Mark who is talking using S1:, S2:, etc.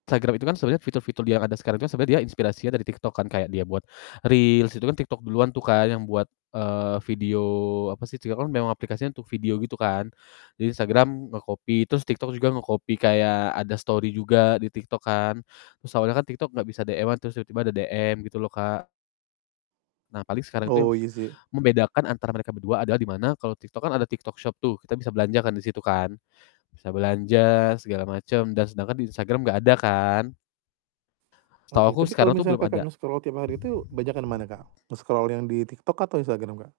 S1: Instagram itu kan sebenarnya fitur-fitur di yang ada sekarang itu kan sebenarnya dia inspirasinya dari TikTok kan, kayak dia buat Reels, itu kan TikTok duluan tuh kan yang buat, eee, video apa sih TikTok kan memang aplikasinya untuk video gitu kan. Jadi Instagram nge-copy, terus TikTok juga nge-copy kayak ada story juga di TikTok kan. Terus awalnya kan TikTok gak bisa DM-an terus tiba-tiba ada DM gitu loh, Kak. Nah, paling sekarang itu yang
S2: Oh, iya sih.
S1: membedakan antara mereka berdua adalah di mana kalo TikTok kan ada TikTok Shop tuh, kita bisa belanjakan di situ kan. Bisa belanja segala macem dan sedangkan di Instagram gak ada kan. Setahu
S2: Oke,
S1: aku
S2: tapi kalau
S1: sekarang tuh
S2: misalnya
S1: belum
S2: Kakak
S1: ada.
S2: nge-scroll tiap hari itu banyakan mana, Kak, nge-scroll yang di TikTok atau Instagram, Kak?